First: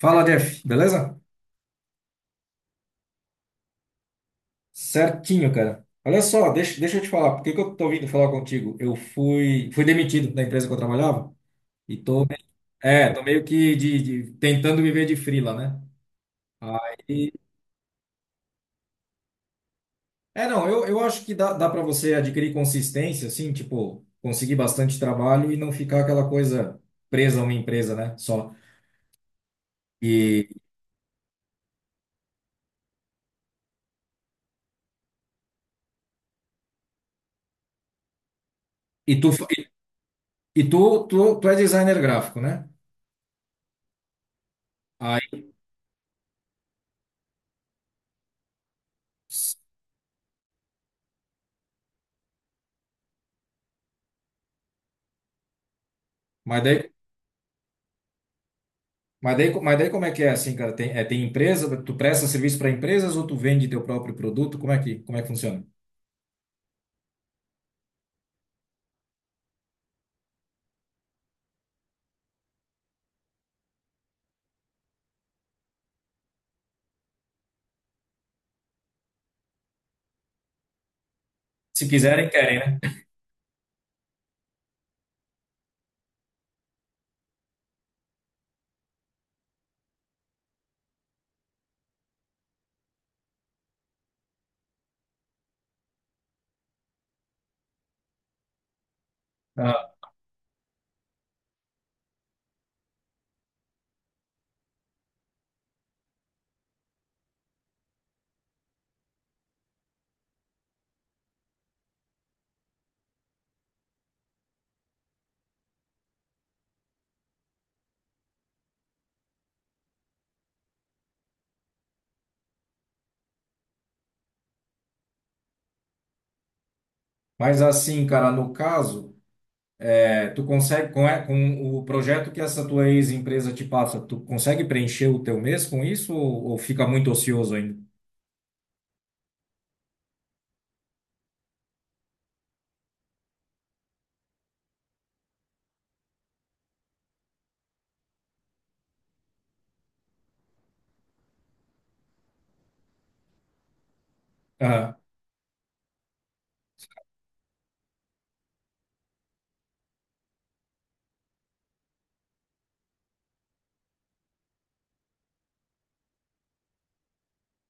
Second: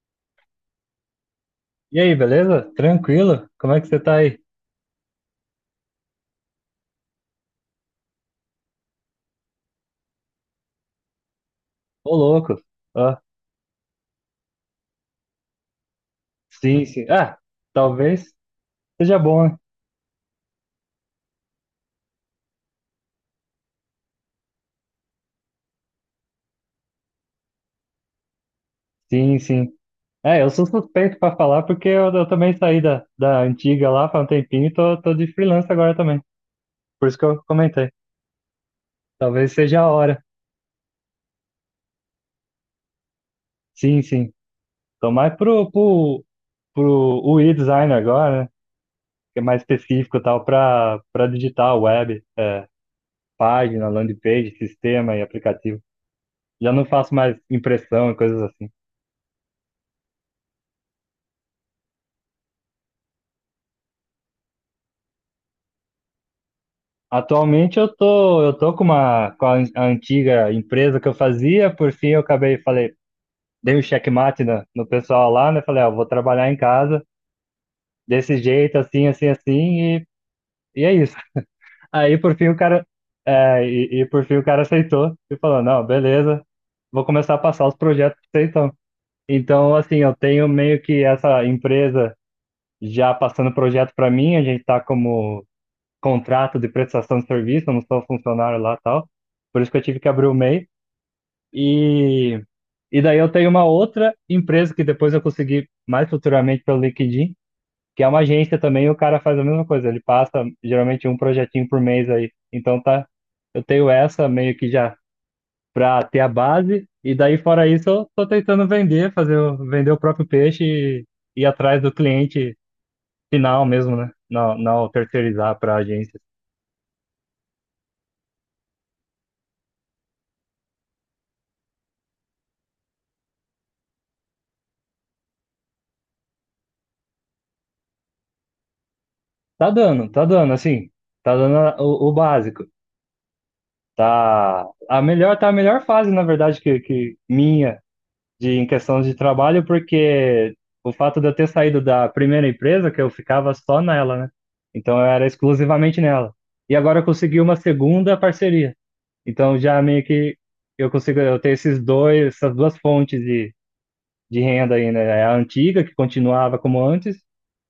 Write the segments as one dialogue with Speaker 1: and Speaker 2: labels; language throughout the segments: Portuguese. Speaker 1: Fala, Jeff, beleza?
Speaker 2: E aí, beleza? Tranquilo? Como é que você tá aí?
Speaker 1: Certinho, cara. Olha só, deixa eu te falar, por que que eu tô vindo falar contigo? Eu fui demitido da empresa que eu trabalhava e
Speaker 2: Ô,
Speaker 1: tô, me-
Speaker 2: louco.
Speaker 1: é,
Speaker 2: Ah,
Speaker 1: tô meio que tentando viver de freela, né?
Speaker 2: sim.
Speaker 1: Aí,
Speaker 2: Ah, talvez seja bom, né?
Speaker 1: é, não, eu acho que dá para você adquirir consistência, assim, tipo, conseguir bastante trabalho e não ficar aquela coisa presa a uma empresa, né? Só.
Speaker 2: Sim. É,
Speaker 1: E,
Speaker 2: eu sou suspeito pra falar porque eu também saí da antiga lá faz um tempinho e tô de freelance agora também. Por isso que eu comentei.
Speaker 1: e tu, fa-
Speaker 2: Talvez seja a hora.
Speaker 1: e tu é designer gráfico, né?
Speaker 2: Sim. Tô mais
Speaker 1: Aí,
Speaker 2: pro UI design agora, né? Que é mais específico e tal pra, pra digital, web, página, landing page, sistema e aplicativo.
Speaker 1: mas
Speaker 2: Já não
Speaker 1: daí
Speaker 2: faço mais impressão e coisas assim.
Speaker 1: Mas daí, co- mas daí como é que é assim, cara? Tem empresa, tu presta serviço para empresas ou tu vende teu próprio produto? Como é que funciona?
Speaker 2: Atualmente eu tô com com a a antiga empresa que eu fazia, por fim eu acabei, falei, dei um checkmate no pessoal lá, né? Falei, ó, vou trabalhar em casa desse jeito, assim, e, e é isso.
Speaker 1: Se
Speaker 2: Aí
Speaker 1: quiserem,
Speaker 2: por fim o
Speaker 1: querem, né?
Speaker 2: cara, e por fim o cara aceitou e falou, não, beleza, vou começar a passar os projetos pra você então. Então, assim, eu tenho meio que essa empresa já passando projeto para mim, a gente tá como contrato de prestação de serviço, eu não sou funcionário lá e tal. Por isso que eu
Speaker 1: Ah,
Speaker 2: tive que abrir o MEI. E, e daí eu tenho uma outra empresa que depois eu consegui mais futuramente pelo LinkedIn, que é uma agência também, e o cara faz a mesma coisa, ele passa geralmente um projetinho por mês aí. Então tá, eu tenho essa meio que já para ter a base, e daí fora isso eu tô tentando vender, vender o próprio peixe e ir atrás do cliente final mesmo, né? Não terceirizar para agência.
Speaker 1: mas assim, cara, no caso, tu consegue, com o projeto que essa tua ex-empresa te passa, tu consegue preencher o teu mês com isso ou fica muito ocioso ainda?
Speaker 2: Tá dando, assim, tá dando o básico. Tá a melhor fase, na verdade, que minha de em questão de trabalho, porque o fato de eu ter saído da primeira empresa, que eu ficava só nela, né?
Speaker 1: Ah,
Speaker 2: Então eu era exclusivamente nela. E agora eu consegui uma segunda parceria. Então já meio que eu consigo, eu tenho essas duas fontes de renda aí, né? É a antiga, que continuava como antes,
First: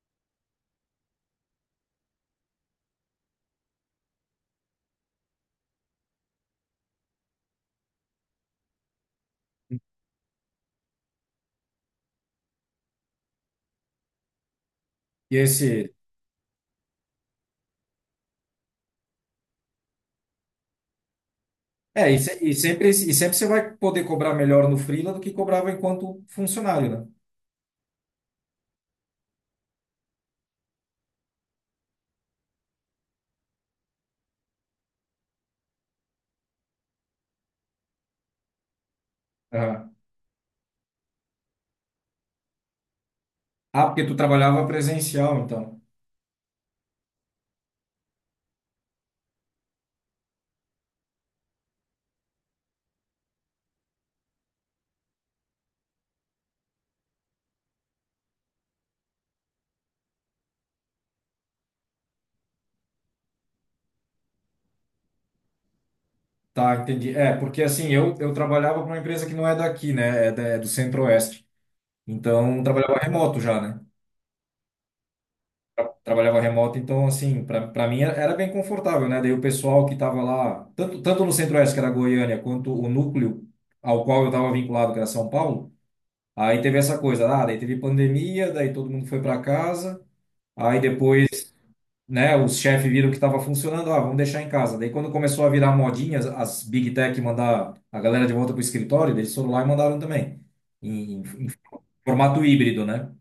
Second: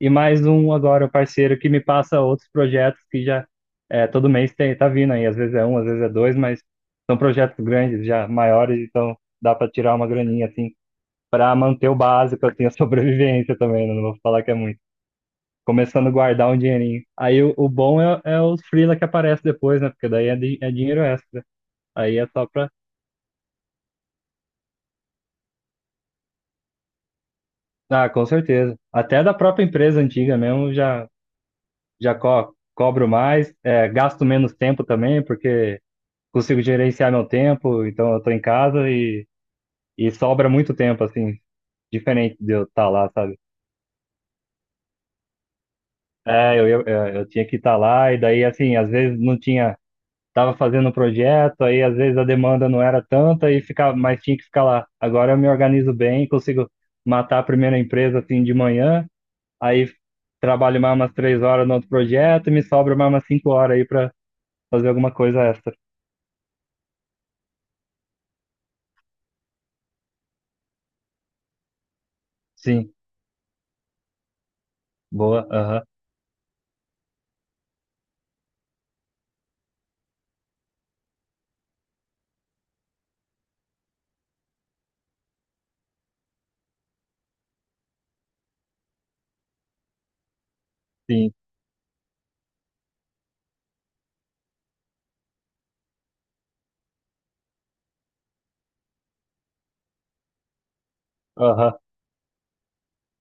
Speaker 2: e mais um agora, o parceiro que me passa outros projetos que todo mês tem, tá vindo aí. Às vezes é um, às vezes é dois, mas são projetos grandes, já maiores, então dá para tirar uma graninha, assim, para manter o básico, assim, a sobrevivência também, né? Não vou falar que é muito.
Speaker 1: e esse,
Speaker 2: Começando a guardar um dinheirinho. Aí o bom é, é os freela que aparece depois, né? Porque daí é, é dinheiro extra.
Speaker 1: é,
Speaker 2: Aí
Speaker 1: e,
Speaker 2: é
Speaker 1: se-
Speaker 2: só pra.
Speaker 1: e sempre você vai poder cobrar melhor no freela do que cobrava enquanto funcionário, né?
Speaker 2: Ah, com certeza. Até da própria empresa antiga mesmo já já co cobro mais, é, gasto menos tempo também, porque consigo gerenciar meu tempo, então eu tô em casa
Speaker 1: Ah,
Speaker 2: e sobra muito tempo, assim, diferente de eu estar lá, sabe?
Speaker 1: ah, porque tu trabalhava presencial, então.
Speaker 2: É, eu tinha que estar lá, e daí, assim, às vezes não tinha, tava fazendo um projeto, aí às vezes a demanda não era tanta, e ficava, mas tinha que ficar lá. Agora eu me organizo bem, consigo matar a primeira empresa, assim, de manhã, aí trabalho mais umas três horas no outro projeto, e me sobra mais umas cinco horas aí pra fazer alguma coisa extra.
Speaker 1: Tá, entendi. É, porque assim, eu trabalhava para uma empresa que não é daqui, né? É do Centro-Oeste. Então,
Speaker 2: Sim.
Speaker 1: trabalhava remoto já, né?
Speaker 2: Boa, aham,
Speaker 1: Trabalhava remoto, então, assim, para mim era bem confortável, né? Daí o pessoal que estava lá, tanto no Centro-Oeste, que era Goiânia, quanto o núcleo ao qual eu estava vinculado, que era São Paulo, aí teve essa coisa, ah, daí teve pandemia, daí todo mundo foi para casa, aí depois
Speaker 2: sim,
Speaker 1: né, os chefes viram que estava funcionando, ah, vamos deixar em casa. Daí quando começou a virar modinha, as Big Tech mandar a galera de volta para o escritório, eles foram lá e mandaram também, em
Speaker 2: aham,
Speaker 1: formato híbrido, né?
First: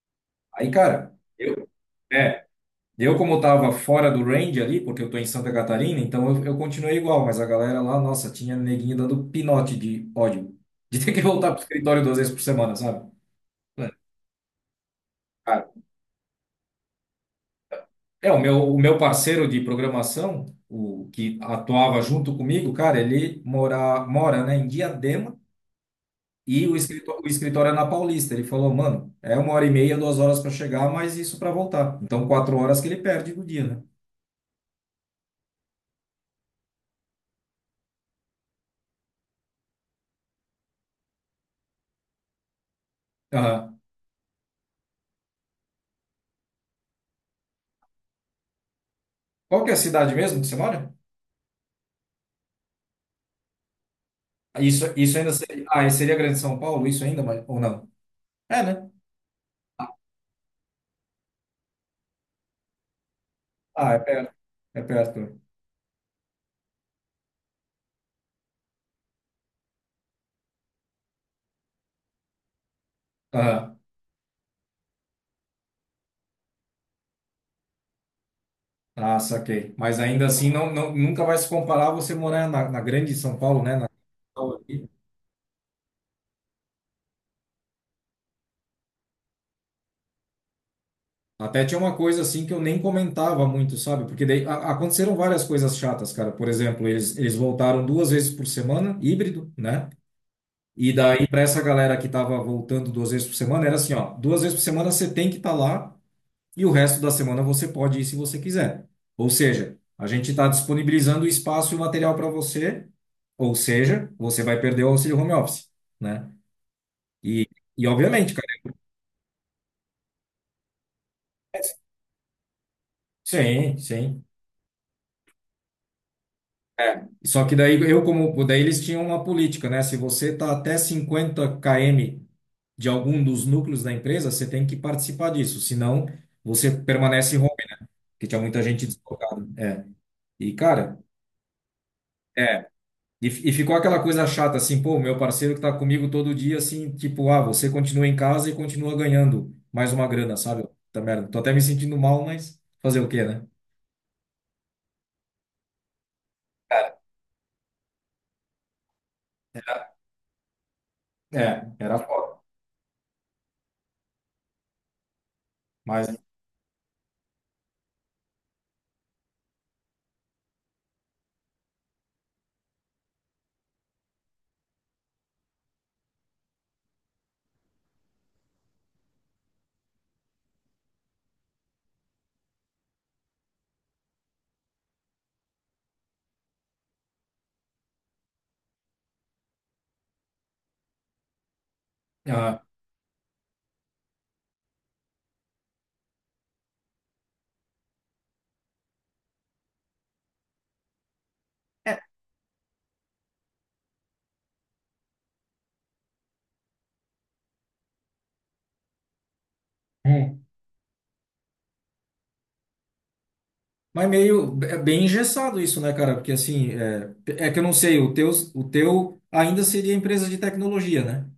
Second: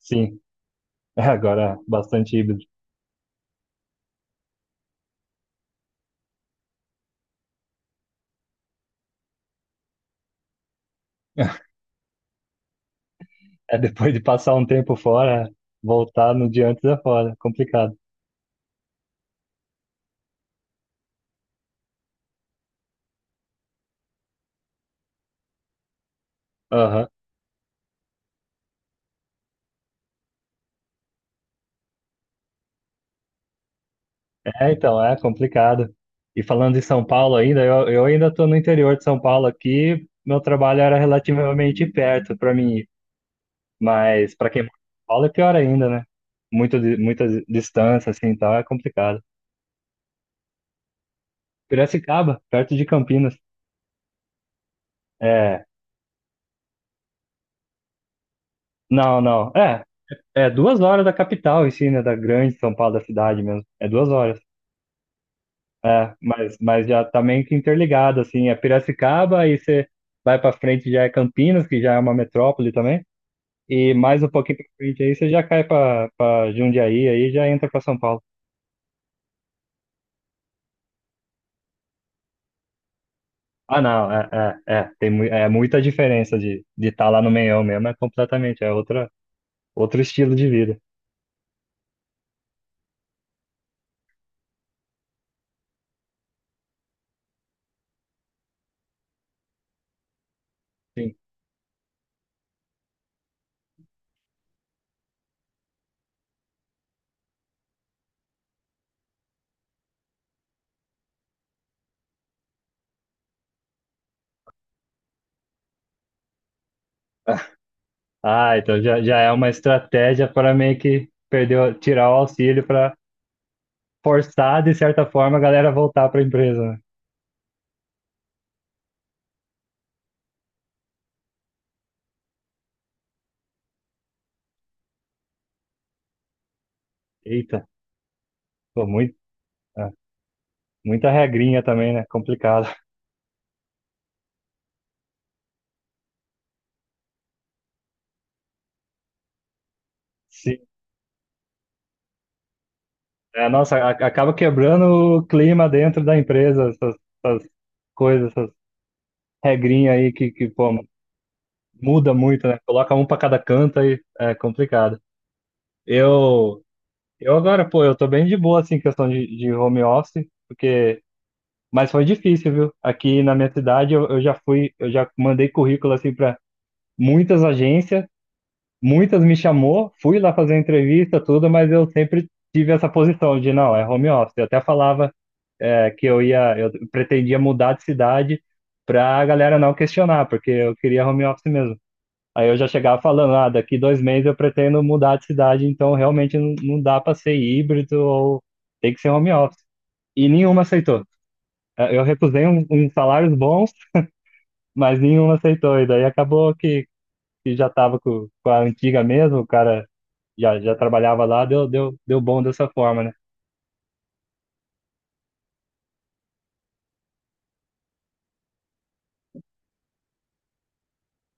Speaker 2: sim.
Speaker 1: Aí, cara,
Speaker 2: É, agora é bastante
Speaker 1: é,
Speaker 2: híbrido.
Speaker 1: eu como estava fora do range ali, porque eu tô em Santa Catarina, então eu continuei igual, mas a galera lá, nossa, tinha neguinho dando pinote de ódio, de ter que voltar pro escritório duas vezes por semana, sabe?
Speaker 2: É,
Speaker 1: Cara,
Speaker 2: depois de passar um tempo fora, voltar no dia antes é fora, complicado.
Speaker 1: é, o meu parceiro de programação, o que atuava junto comigo, cara, ele mora, né, em Diadema e
Speaker 2: Aham.
Speaker 1: o escritório é na Paulista. Ele falou, mano, é uma hora e meia, duas horas para chegar, mas isso para voltar. Então, quatro horas que ele perde do dia, né?
Speaker 2: É, então, é complicado. E falando de São Paulo ainda, eu ainda estou no interior de São Paulo aqui, meu trabalho era relativamente perto para mim, ir.
Speaker 1: Aham.
Speaker 2: Mas para quem mora em São Paulo é pior ainda, né? Muito, muita distância, assim, então é complicado.
Speaker 1: Qual que é a cidade mesmo que você mora?
Speaker 2: Piracicaba, perto de Campinas.
Speaker 1: Isso ainda seria,
Speaker 2: É,
Speaker 1: ah, seria Grande São Paulo, isso ainda, mas, ou não? É, né?
Speaker 2: não. É duas horas da capital em si, né? Da grande São Paulo, da cidade mesmo. É
Speaker 1: Ah, é
Speaker 2: duas
Speaker 1: perto.
Speaker 2: horas.
Speaker 1: É perto.
Speaker 2: É, mas já tá meio que interligado, assim. É Piracicaba, aí você vai pra frente já é Campinas, que já é uma metrópole também.
Speaker 1: Aham.
Speaker 2: E mais um pouquinho pra frente aí você já cai pra, pra Jundiaí, aí já entra pra São Paulo.
Speaker 1: Ah, saquei. Mas ainda assim, não, não, nunca vai se comparar você morar na, na Grande São Paulo, né?
Speaker 2: Ah,
Speaker 1: Na
Speaker 2: não,
Speaker 1: capital aqui.
Speaker 2: é. É muita diferença de estar lá no meião mesmo, é completamente, é outra, outro estilo de vida.
Speaker 1: Até tinha uma coisa assim que eu nem comentava muito, sabe? Porque daí aconteceram várias coisas chatas, cara. Por exemplo, eles voltaram duas vezes por semana, híbrido, né? E
Speaker 2: Sim.
Speaker 1: daí, para essa galera que tava voltando duas vezes por semana, era assim, ó, duas vezes por semana você tem que estar lá e o resto da semana você pode ir se você quiser. Ou seja, a gente está disponibilizando o espaço e o material para você, ou seja, você vai perder o auxílio home office, né? E, e obviamente, cara,
Speaker 2: Ah, então já, já é uma estratégia para meio que perder, tirar o auxílio
Speaker 1: sim, sim.
Speaker 2: forçar, de certa forma, a galera voltar para a empresa, né?
Speaker 1: Só que daí eu como daí eles tinham uma política, né? Se você está até 50 km de algum dos núcleos da empresa, você tem que participar disso, senão você permanece home,
Speaker 2: Eita,
Speaker 1: porque tinha muita gente
Speaker 2: pô, muito,
Speaker 1: deslocada. É.
Speaker 2: é,
Speaker 1: E cara,
Speaker 2: muita regrinha também, né?
Speaker 1: é,
Speaker 2: Complicado.
Speaker 1: e ficou aquela coisa chata assim, pô, meu parceiro que tá comigo todo dia assim, tipo, ah, você continua em casa e continua ganhando mais uma grana,
Speaker 2: Sim.
Speaker 1: sabe? Tá merda. Tô até me sentindo mal, mas fazer o quê, né?
Speaker 2: É, nossa, acaba quebrando o clima dentro da empresa, essas essas regrinhas aí que pô,
Speaker 1: É, era
Speaker 2: muda
Speaker 1: foda.
Speaker 2: muito, né? Coloca um para cada canto aí, é complicado.
Speaker 1: Mas
Speaker 2: Eu, eu agora, pô, eu tô bem de boa, assim, em questão de home office, porque... Mas foi difícil, viu? Aqui na minha cidade, eu já fui, eu já mandei currículo, assim, para muitas agências, muitas me chamou, fui lá fazer entrevista, tudo, mas eu sempre tive essa posição de não, é home office. Eu até falava é, que eu ia, eu pretendia mudar de cidade para a galera não questionar, porque eu queria home office mesmo. Aí eu
Speaker 1: ah,
Speaker 2: já chegava falando, ah, daqui dois meses eu pretendo mudar de cidade, então realmente não, não dá para ser híbrido ou tem que ser home office. E nenhuma aceitou. É, eu recusei uns salários bons, mas nenhuma aceitou. E daí acabou que já estava com a antiga mesmo, o cara já trabalhava lá, deu bom dessa forma, né?
Speaker 1: mas meio é bem engessado isso, né, cara? Porque assim, é, é que eu não sei, o teu ainda seria empresa de tecnologia, né?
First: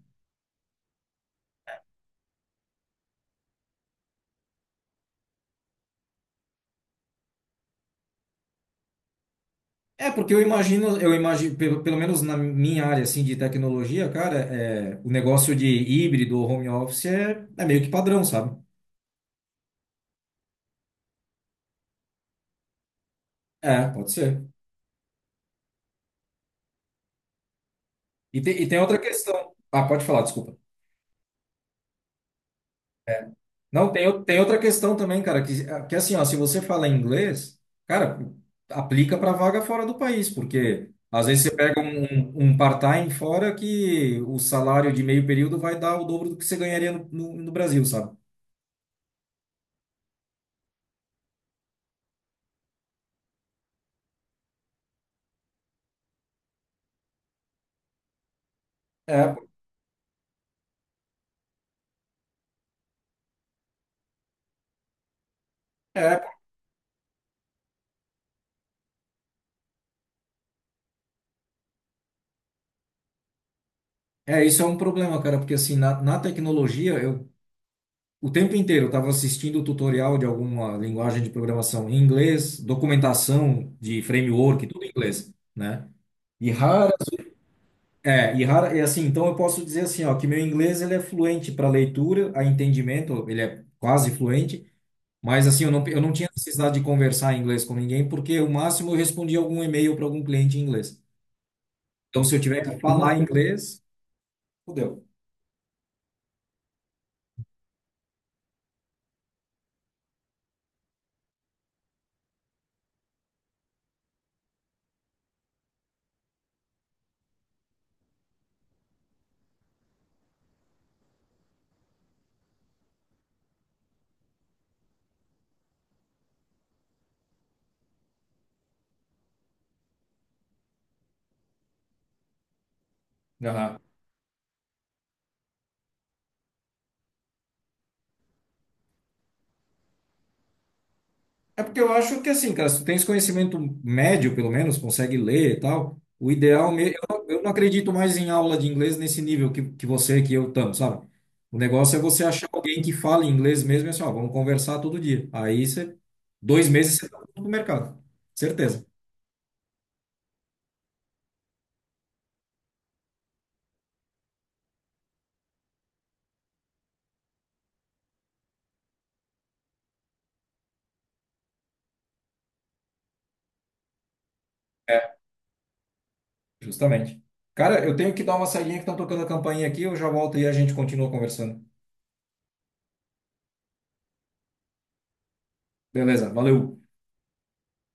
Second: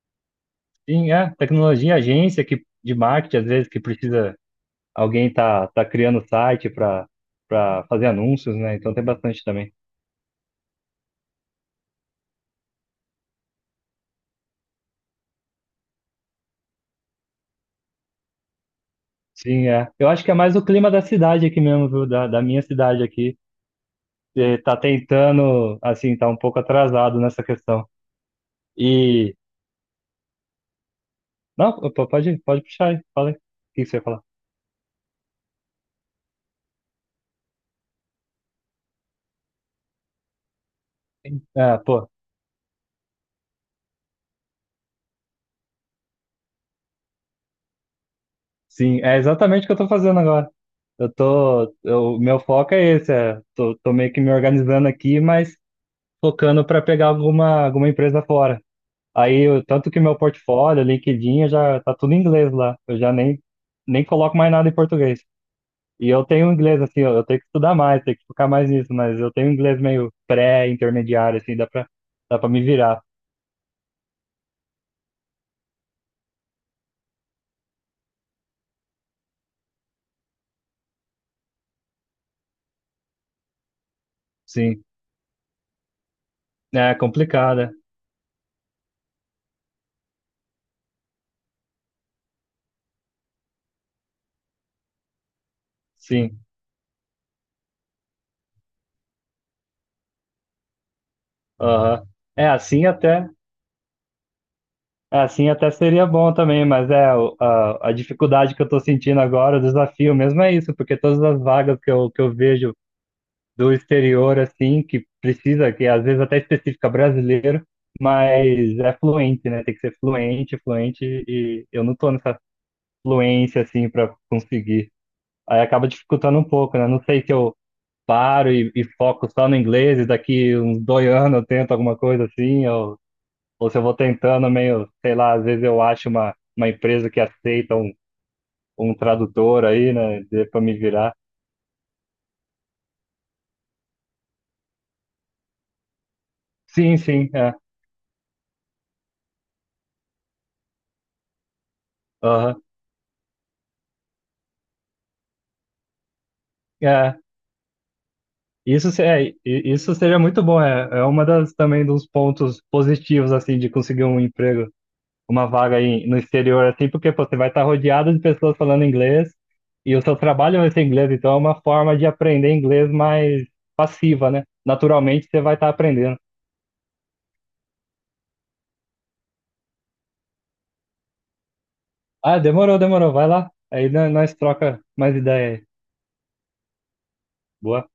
Speaker 2: Sim, é, tecnologia, agência que, de marketing, às vezes, que precisa, alguém tá criando site para fazer anúncios, né? Então tem bastante também.
Speaker 1: É, porque eu imagino, pelo, pelo menos na minha área assim de tecnologia, cara, é, o negócio de híbrido ou home office é meio que padrão, sabe?
Speaker 2: Sim, é. Eu acho que é mais o clima da cidade aqui mesmo, viu? Da minha cidade aqui.
Speaker 1: É, pode ser.
Speaker 2: Eh, tá tentando, assim, tá um pouco atrasado nessa questão.
Speaker 1: E, te, e tem outra
Speaker 2: E.
Speaker 1: questão. Ah, pode falar, desculpa.
Speaker 2: Não, pô, pode puxar aí, fala aí. O que que
Speaker 1: Não,
Speaker 2: você ia
Speaker 1: tem,
Speaker 2: falar?
Speaker 1: tem outra questão também, cara, que assim, ó, se você fala inglês, cara, aplica para vaga fora do país, porque às vezes você
Speaker 2: É,
Speaker 1: pega um,
Speaker 2: pô,
Speaker 1: um part-time fora que o salário de meio período vai dar o dobro do que você ganharia no, no, no Brasil, sabe?
Speaker 2: sim, é exatamente o que eu tô fazendo agora. Meu foco é esse, é, tô meio que me organizando aqui, mas focando para pegar alguma, alguma empresa fora.
Speaker 1: É,
Speaker 2: Aí, tanto que meu portfólio, LinkedIn, eu já tá tudo em inglês lá. Eu já nem, Nem coloco mais nada em português. E
Speaker 1: é,
Speaker 2: eu tenho inglês, assim, eu tenho que estudar mais, tenho que focar mais nisso, mas eu tenho inglês meio pré-intermediário, assim, dá pra me virar.
Speaker 1: isso é um problema, cara, porque assim, na, na tecnologia, eu o tempo inteiro eu estava assistindo tutorial de alguma linguagem de programação em inglês, documentação de framework,
Speaker 2: Sim.
Speaker 1: tudo em inglês, né?
Speaker 2: É complicada,
Speaker 1: E assim, então eu posso dizer assim, ó, que meu inglês ele é fluente para leitura, a entendimento, ele é quase fluente, mas assim, eu não tinha
Speaker 2: sim.
Speaker 1: necessidade de conversar em inglês com ninguém, porque o máximo eu respondia algum e-mail para algum cliente em inglês.
Speaker 2: Aham.
Speaker 1: Então, se eu
Speaker 2: É
Speaker 1: tiver que
Speaker 2: assim
Speaker 1: falar
Speaker 2: até.
Speaker 1: inglês, fudeu.
Speaker 2: Assim até seria bom também, mas é a dificuldade que eu estou sentindo agora, o desafio mesmo é isso, porque todas as vagas que eu vejo do exterior, assim, que precisa, que às vezes até específica brasileiro, mas é fluente, né? Tem que ser fluente, e eu não estou nessa fluência, assim, para conseguir. Aí acaba dificultando um pouco, né? Não sei se eu paro e foco só no inglês, e daqui uns dois anos eu tento alguma coisa assim, ou se eu vou tentando meio, sei lá, às vezes eu acho uma empresa que aceita um, um tradutor aí, né, pra me virar.
Speaker 1: É porque eu acho que assim, cara, se tu tens conhecimento médio, pelo menos, consegue ler e tal, o ideal mesmo.
Speaker 2: Sim,
Speaker 1: Eu, não-
Speaker 2: sim,
Speaker 1: eu não
Speaker 2: é.
Speaker 1: acredito mais em aula de inglês nesse nível que você, que eu estamos, sabe? O negócio é você achar
Speaker 2: Aham.
Speaker 1: alguém que fale inglês mesmo e assim, ó, vamos conversar todo dia. Aí você, dois meses você
Speaker 2: É.
Speaker 1: tá no mercado. Certeza.
Speaker 2: Isso, isso seria muito bom, é, é uma das também dos pontos positivos, assim, de conseguir um emprego, uma vaga aí no exterior, assim, porque pô, você vai estar rodeado de pessoas falando inglês e o seu trabalho vai ser inglês, então é uma forma de aprender inglês mais passiva, né?
Speaker 1: É,
Speaker 2: Naturalmente você vai estar aprendendo.
Speaker 1: justamente. Cara, eu tenho que dar uma saidinha que estão tocando a campainha aqui, eu já volto e a gente continua conversando.
Speaker 2: Ah, demorou. Vai lá. Aí nós troca mais ideia aí.
Speaker 1: Beleza, valeu.
Speaker 2: Boa.